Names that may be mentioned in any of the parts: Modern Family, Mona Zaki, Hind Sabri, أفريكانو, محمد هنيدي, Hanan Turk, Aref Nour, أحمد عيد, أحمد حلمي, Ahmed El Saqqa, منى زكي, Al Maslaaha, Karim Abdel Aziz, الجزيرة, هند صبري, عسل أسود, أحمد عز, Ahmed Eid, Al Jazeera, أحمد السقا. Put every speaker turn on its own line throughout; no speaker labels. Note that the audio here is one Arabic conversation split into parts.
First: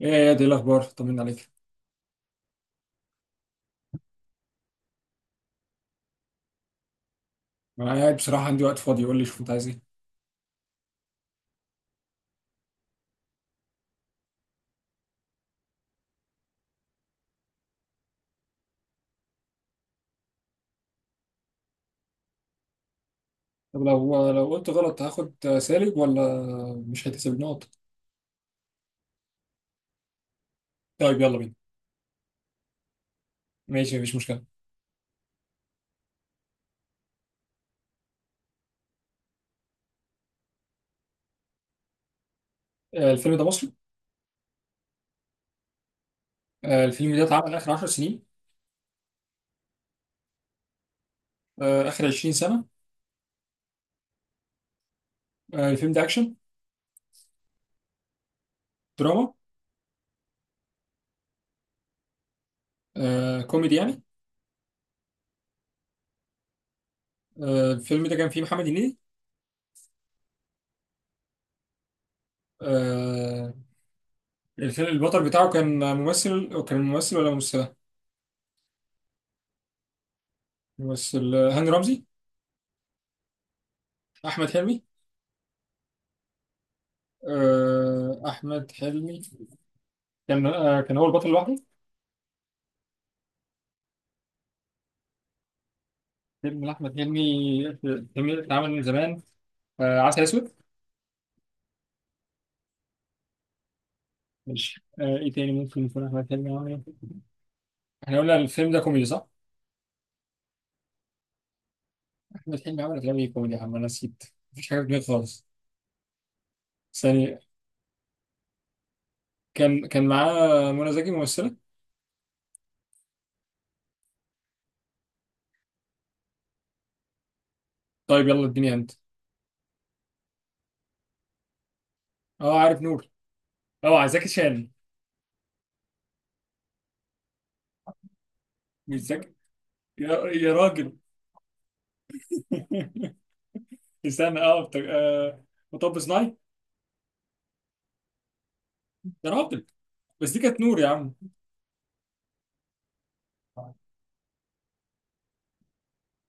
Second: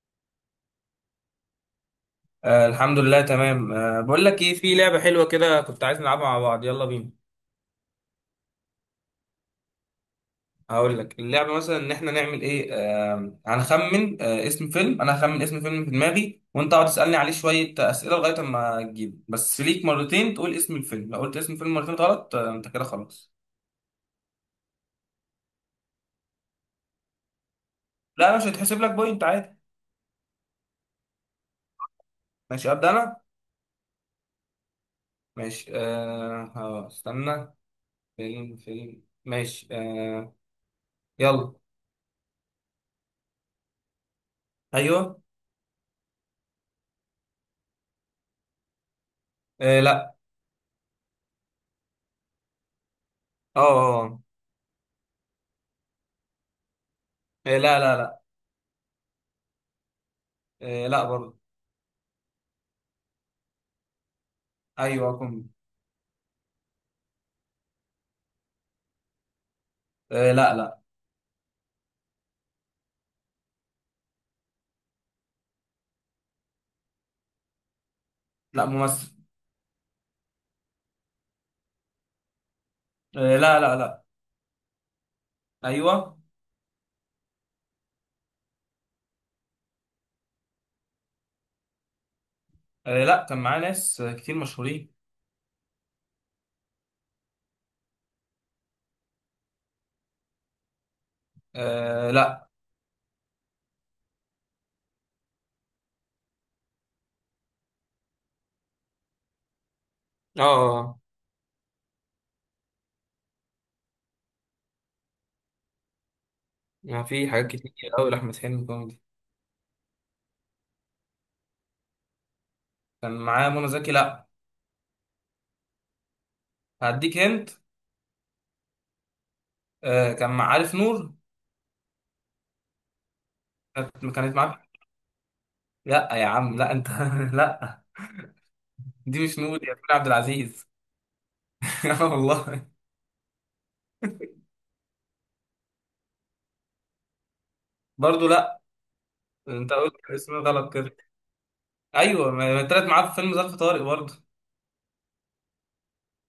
ايه يا دي الاخبار؟ طمنا عليك.
آه الحمد لله تمام. بقول لك ايه، في لعبة حلوة كده كنت عايز نلعبها مع بعض، يلا بينا.
انا قاعد بصراحه عندي وقت فاضي. قول لي، شوف انت عايز ايه.
هقول لك اللعبة مثلا ان احنا نعمل ايه. هنخمن اسم فيلم. انا هخمن اسم فيلم في دماغي وانت اقعد تسألني عليه شوية أسئلة لغاية اما تجيب. بس ليك مرتين تقول اسم الفيلم، لو قلت اسم الفيلم مرتين غلط انت كده خلاص.
طب لو قلت غلط هاخد سالب ولا مش هيتحسب نقط؟
لا، مش هيتحسب لك بوينت عادي.
طيب يلا بينا.
ماشي، ابدأ انا.
ماشي مفيش مشكله.
ماشي. ها، استنى. فيلم. ماشي. يلا.
الفيلم ده مصري.
ايوه.
الفيلم ده اتعمل اخر 10 سنين.
آه، لا.
اخر 20 سنه.
اه. آه.
الفيلم ده اكشن؟
آه، آه، لا، لا، لا.
دراما؟
آه، لا برضه.
كوميدي يعني.
ايوه، كوميدي.
الفيلم ده كان فيه محمد هنيدي.
آه، لا، لا،
آه، الفيلم البطل بتاعه كان ممثل، ولا ممثله؟
لا. ممثل.
ممثل. هاني رمزي.
آه، لا، لا، لا.
احمد حلمي.
ايوه.
احمد حلمي كان هو البطل لوحده.
آه، لا، كان معاه ناس كتير مشهورين.
فيلم لأحمد حلمي، فيلم اتعمل من زمان. عسل أسود.
آه، لا.
ماشي. إيه تاني ممكن يكون أحمد حلمي عمل إيه؟ إحنا قلنا الفيلم ده كوميدي صح؟
اه. آه.
أحمد حلمي عمل أفلام إيه كوميدي يا عم؟ أنا نسيت، مفيش حاجة في دماغي خالص.
ما في
ثانية.
حاجات كتير قوي لأحمد حلمي كوميدي.
كان معاه منى زكي ممثلة؟
كان معاه منى زكي؟ لا. هديك، هنت.
طيب يلا اديني هند.
كان مع عارف نور.
أه عارف نور. أه
كانت
زكي
كانت معاه.
شان.
لا يا عم، لا انت لا.
مش
دي
زكي.
مش نور، يا كريم عبد
يا, يا
العزيز.
راجل.
آه والله.
استنى. أه بت- آه، مطب صناعي.
برضه لا.
يا راجل،
انت قلت
بس
اسم
دي كانت
غلط
نور يا
كده.
عم.
ايوه، ما طلعت معاه في فيلم ظرف طارق برضه.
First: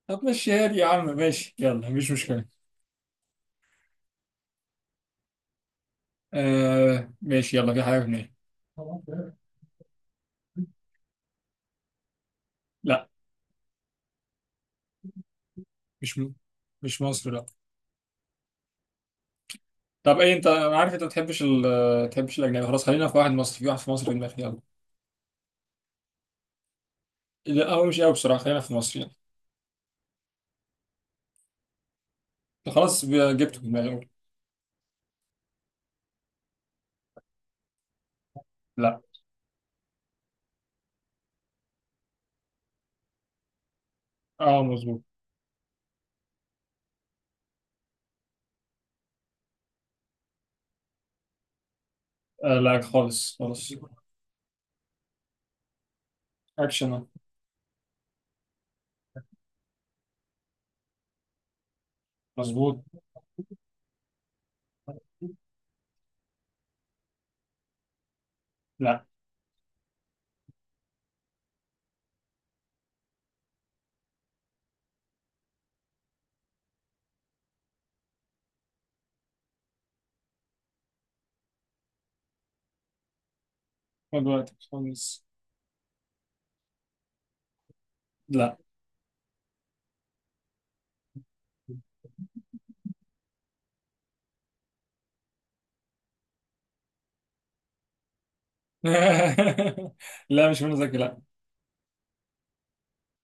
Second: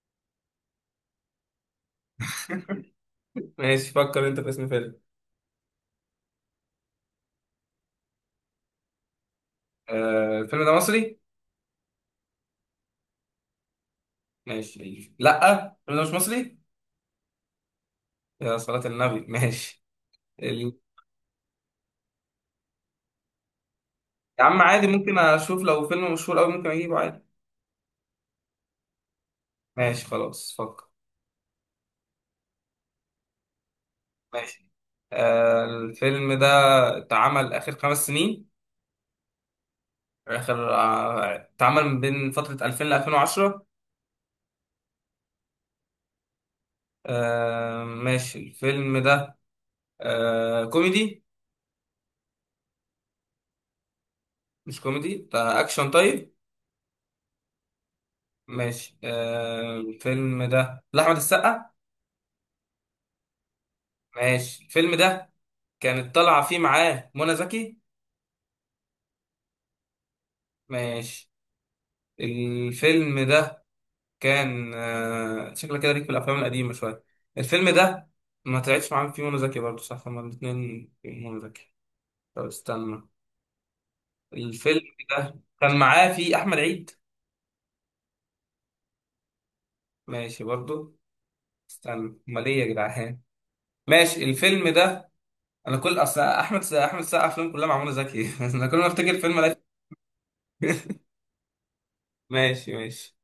طب مشيها لي يا عم، ماشي، يلا مفيش مشكلة.
ماشي، فكر انت في اسم فيلم.
ماشي يلا، في حاجة في دماغي.
آه، الفيلم ده مصري؟
لا.
ماشي، لا الفيلم ده مش
مش م...
مصري.
مش مصر، لا.
يا صلاة النبي، ماشي.
طب ايه انت؟ انا
ال...
عارف انت ما بتحبش الاجنبي. خلاص، خلينا في واحد مصري، في واحد في مصر في دماغي،
يا
يلا.
عم، عادي ممكن اشوف، لو فيلم مشهور قوي ممكن اجيبه عادي.
لا هو مش قوي بصراحة، خلينا في مصر يعني.
ماشي، خلاص، فكر.
خلاص جبته في دماغي أول.
ماشي. الفيلم ده اتعمل اخر 5 سنين؟
لا.
اخر اتعمل من بين فترة 2000 ل 2010؟
اه مظبوط.
آه، ماشي. الفيلم ده كوميدي؟
لا خالص خالص.
مش كوميدي، ده اكشن طيب.
اكشن آه.
ماشي. الفيلم ده لاحمد السقا؟
مظبوط.
ماشي. الفيلم ده كانت طالعة فيه معاه منى زكي؟
لا.
ماشي. الفيلم ده كان، شكلك كده ليك في الافلام القديمه شويه. الفيلم ده ما طلعتش معاهم فيه منى زكي برضه صح، هما الاثنين في منى زكي. طب استنى.
خد وقتك
الفيلم
خالص.
ده كان معاه فيه احمد عيد؟
لا.
ماشي برضه. استنى، امال ايه يا جدعان؟ ماشي، الفيلم ده. انا كل اصل احمد السقا افلام كلها مع منى زكي، انا كل ما افتكر الفيلم الاقي.
لا مش منى زكي لا.
ماشي ماشي.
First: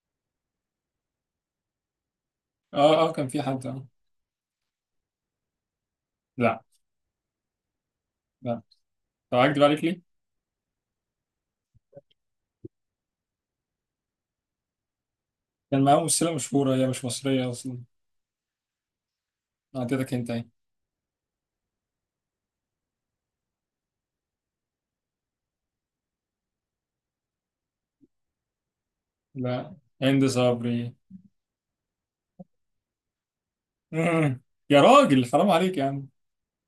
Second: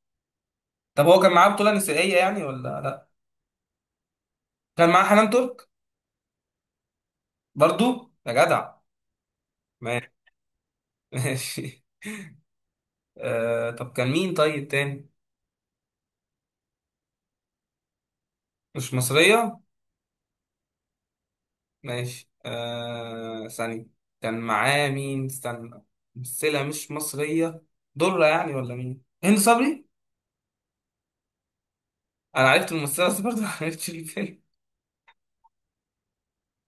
طب هو كان معاه بطولة نسائية يعني ولا
اه
لا؟
اه كان في حد آه.
كان معاه حنان ترك؟
لا
برضو؟ يا
لا.
جدع.
طب اكدب عليك ليه؟
ماشي. طب كان مين طيب تاني؟
كان معاه ممثلة مشهورة، هي مش مصرية اصلا.
مش مصرية؟
اعطيتك انت ايه؟
ماشي. ثانية. كان معاه مين؟ استنى. ممثلة مش مصرية. درة يعني؟ ولا مين؟ هند
لا.
صبري؟
هند صبري.
أنا عرفت الممثلة بس برضه ما عرفتش
مم.
الفيلم.
يا راجل حرام عليك يا عم.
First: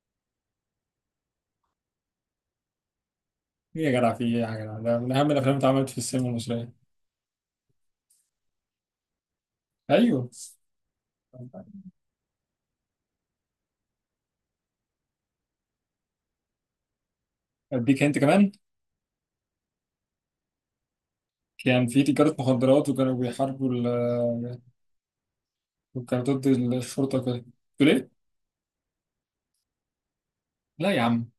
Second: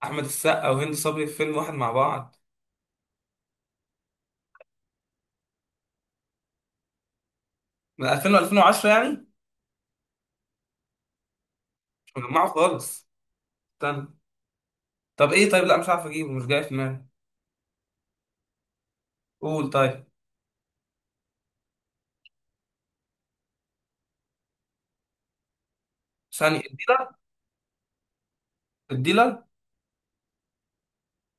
أحمد السقا وهند صبري في فيلم واحد مع بعض؟
ايه يا جدع؟ في ايه يا جدع؟ ده من اهم الافلام اللي اتعملت في السينما المصريه.
من 2000 و 2010 يعني؟
ايوه.
مش مجمعه خالص. استنى. طب إيه؟ طيب لا، مش عارف أجيبه، مش جاي في دماغي.
اديك هنت كمان.
قول طيب.
كان في تجاره مخدرات، وكانوا بيحاربوا وكانوا ضد
ثانية، الديلر.
الشرطه كده. تقول ايه؟
الديلر.
لا يا عم.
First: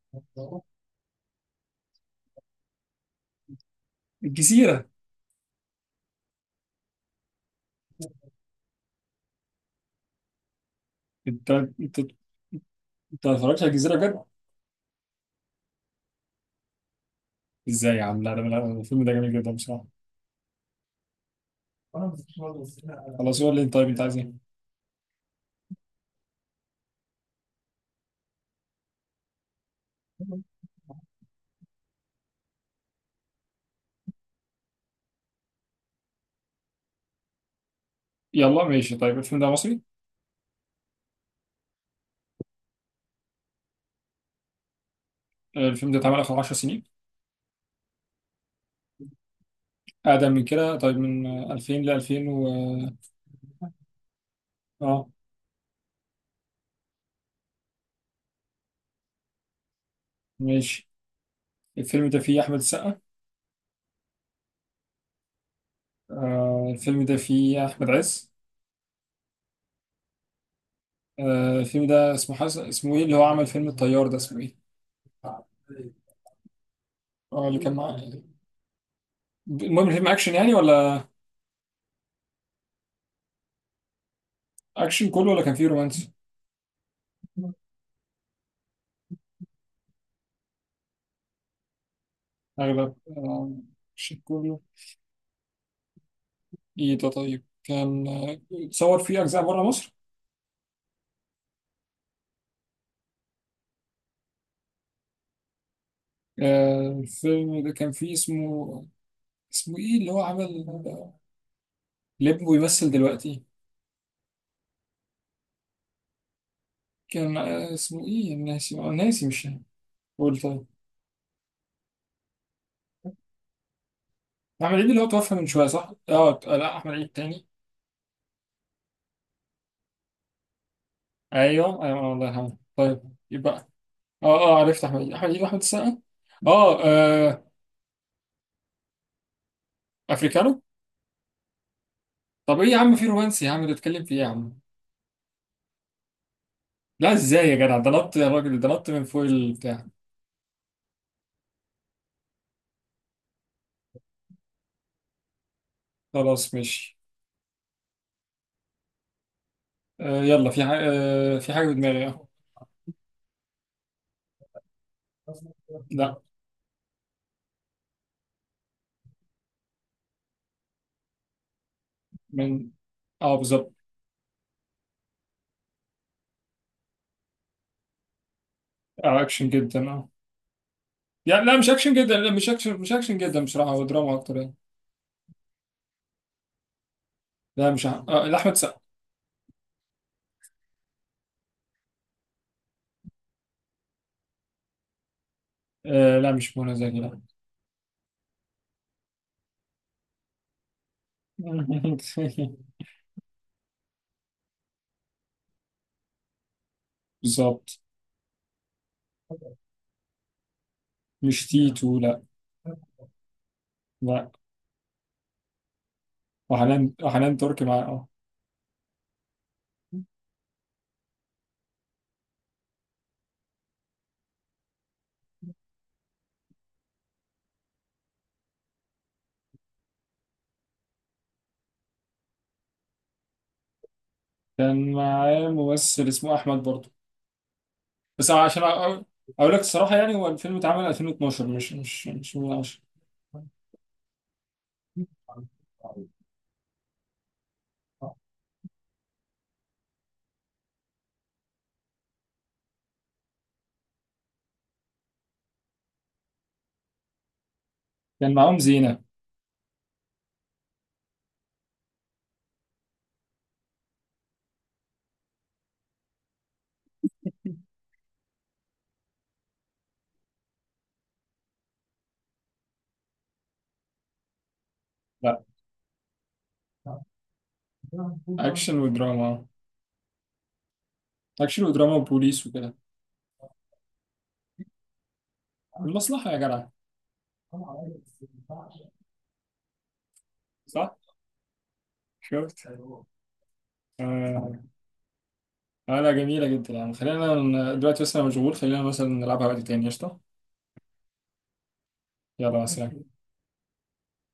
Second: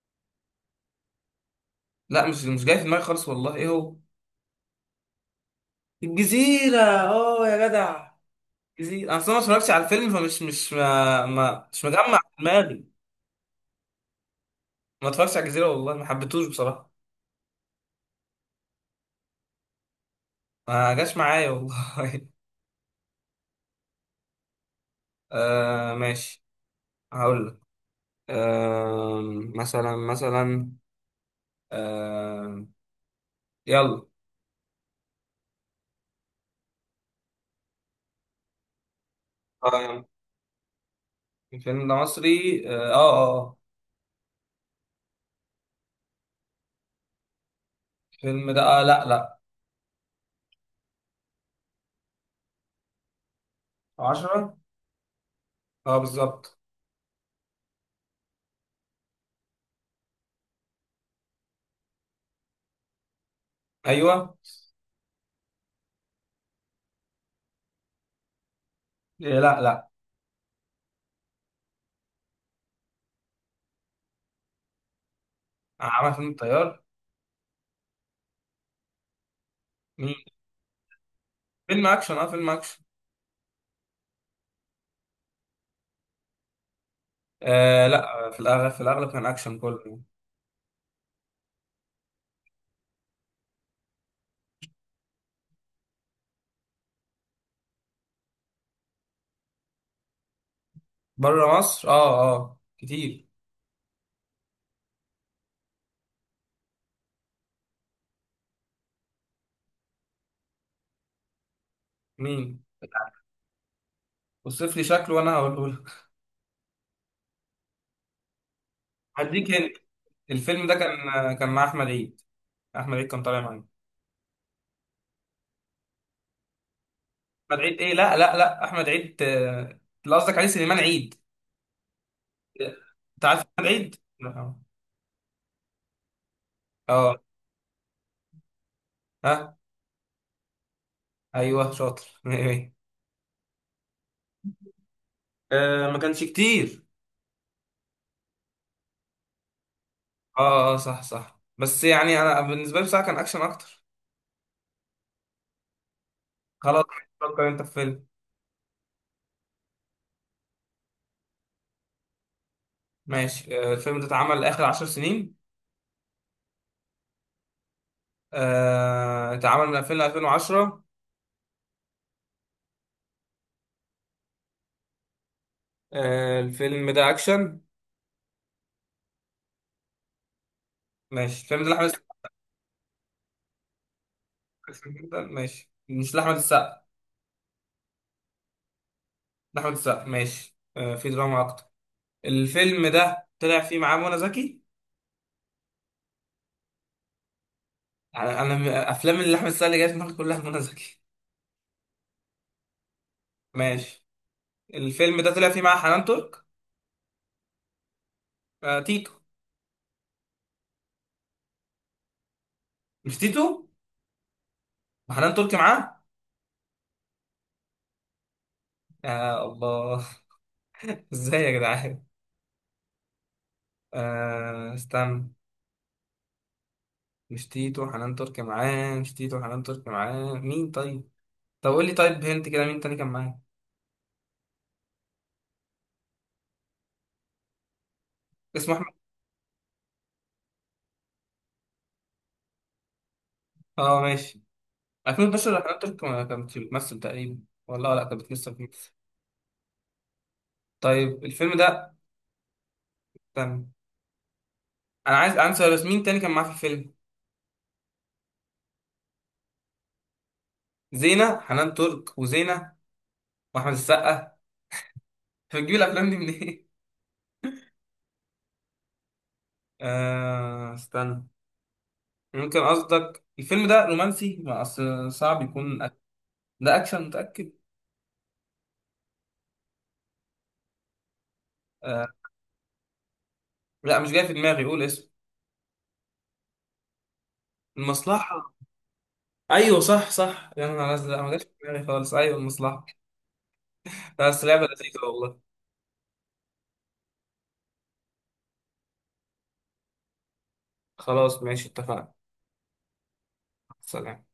لا، مش جاي في دماغي خالص والله، إيه هو؟
الجزيره.
الجزيرة! أه يا جدع. جزيرة، اصل انا ما اتفرجتش على الفيلم فمش مش ما
انت
ما مش
انت
مجمع في دماغي.
انت ما اتفرجتش على الجزيره بجد؟
ما اتفرجتش على الجزيرة والله، ما حبيتهوش بصراحة.
ازاي يا عم؟ لا، ده الفيلم ده جميل جدا بصراحه.
ما جاش معايا والله.
خلاص هو اللي. طيب انت عايز ايه؟
آه، ماشي. هقول لك. آه مثلا مثلا. آه يلا.
يلا ماشي. طيب الفيلم ده مصري.
آه، الفيلم ده مصري، اه اه آه.
الفيلم ده اتعمل اخر 10 سنين.
الفيلم ده لا لا.
أقدم من كده؟ طيب من 2000 ل 2000 و...
10.
آه،
اه، بالظبط.
ماشي. الفيلم ده فيه أحمد السقا.
ايوه.
آه الفيلم ده فيه أحمد عز.
إيه، لا لا.
آه الفيلم ده اسمه اسمه إيه؟ اللي هو عمل فيلم الطيار ده اسمه إيه؟
عمل فيلم الطيار؟
آه اللي كان معاه. المهم الفيلم
مين؟
أكشن يعني ولا؟
فيلم اكشن، اه فيلم اكشن.
أكشن كله ولا كان فيه رومانسي؟
آه، لا، في الاغلب في الاغلب كان اكشن كله.
أغلب أكشن كله. إيه ده طيب؟ كان اتصور فيه أجزاء بره مصر.
بره مصر، اه اه، كتير.
آه الفيلم ده كان فيه اسمه، اسمه إيه اللي هو عمل، اللي ابنه
مين؟
بيمثل دلوقتي؟
وصف لي شكله وانا هقوله لك.
اسمه ايه؟ ناسي ناسي، مش.
هديك هنا.
قول طيب.
الفيلم ده كان مع احمد عيد؟ احمد عيد كان طالع معايا.
احمد عيد اللي هو توفى من شويه صح؟ اه لا، احمد عيد تاني.
احمد عيد ايه؟ لا، لا، لا. احمد عيد اللي قصدك عليه سليمان عيد.
ايوه ايوه الله يرحمه. طيب،
انت عارف
يبقى.
احمد عيد؟
اه
لا.
اه عرفت، احمد عيد واحمد السقا. اه
اه.
آه.
ها.
افريكانو.
ايوه، شاطر.
طب ايه
ايه؟
يا عم؟ في رومانسي يا عم، بتتكلم في ايه يا عم؟
ما كانش كتير.
لا ازاي يا جدع؟ ده نط يا راجل، ده نط من فوق البتاع.
اه اه، صح صح، بس يعني انا بالنسبه لي بصراحه كان اكشن اكتر.
خلاص
خلاص.
ماشي.
فكر انت في فيلم.
يلا في حاجه. في حاجه في دماغي آه.
ماشي. الفيلم ده اتعمل اخر 10 سنين؟
لا.
اتعمل من 2000 ل 2010؟
من. اه بالظبط.
الفيلم ده اكشن؟
اكشن جدا اه.
ماشي.
يعني لا
الفيلم
مش
ده لاحمد
اكشن جدا، لا مش اكشن، مش اكشن جدا بصراحه، هو دراما اكتر يعني.
السقا جداً؟ ماشي، مش لاحمد السقا؟
لا مش ع- آه لأحمد سقا.
لاحمد السقا، ماشي. في دراما اكتر. الفيلم ده طلع فيه معاه منى زكي؟
آه لا مش منى زكي لا.
انا افلام اللي احمد السقا اللي جايه في دماغي كلها منى زكي. ماشي. الفيلم ده طلع فيه معاه حنان ترك؟
بالظبط.
تيتو؟
مش تيتو لا.
مش تيتو؟
لا.
وحنان ترك معاه.
وحنان تركي مع اه.
يا الله. ازاي يا جدعان؟ استنى. مش تيتو، حنان ترك معاه، مش تيتو، حنان ترك معاه مين طيب؟ طب قول لي طيب، هنت كده، مين تاني كان معايا؟
كان معاه ممثل اسمه أحمد برضه، بس عشان
اسمه احمد؟
أقول لك الصراحة يعني، هو الفيلم اتعمل 2012، مش من 10.
اه، ماشي. 2012 حنان ترك ما كانت بتمثل تقريبا. والله لا، كانت بتمثل فيه. طيب الفيلم ده. تمام. انا عايز، عندي سؤال، مين تاني كان معاه في الفيلم؟
كان معاهم زينة.
زينة؟ حنان ترك وزينة. واحمد السقا. بتجيب الافلام دي منين؟ استنى. ممكن قصدك الفيلم ده رومانسي؟ ما اصل صعب
لا.
يكون ده اكشن؟ متأكد؟
أكشن ودراما. أكشن ودراما
آه.
وبوليس وكده.
لا، مش جاي في دماغي، قول اسمه.
المصلحة يا جدع.
المصلحة؟ ايوه، صح صح، يا نهار
صح؟
ازرق، ما جاش في دماغي خالص، ايوه
شفت؟
المصلحة. بس
آه.
لعبة لذيذة والله.
لا جميلة جدا يعني. خلينا دلوقتي بس أنا مشغول، خلينا مثلا نلعبها وقت تاني. قشطة.
خلاص ماشي، اتفقنا.
يلا مع السلامة.
سلام.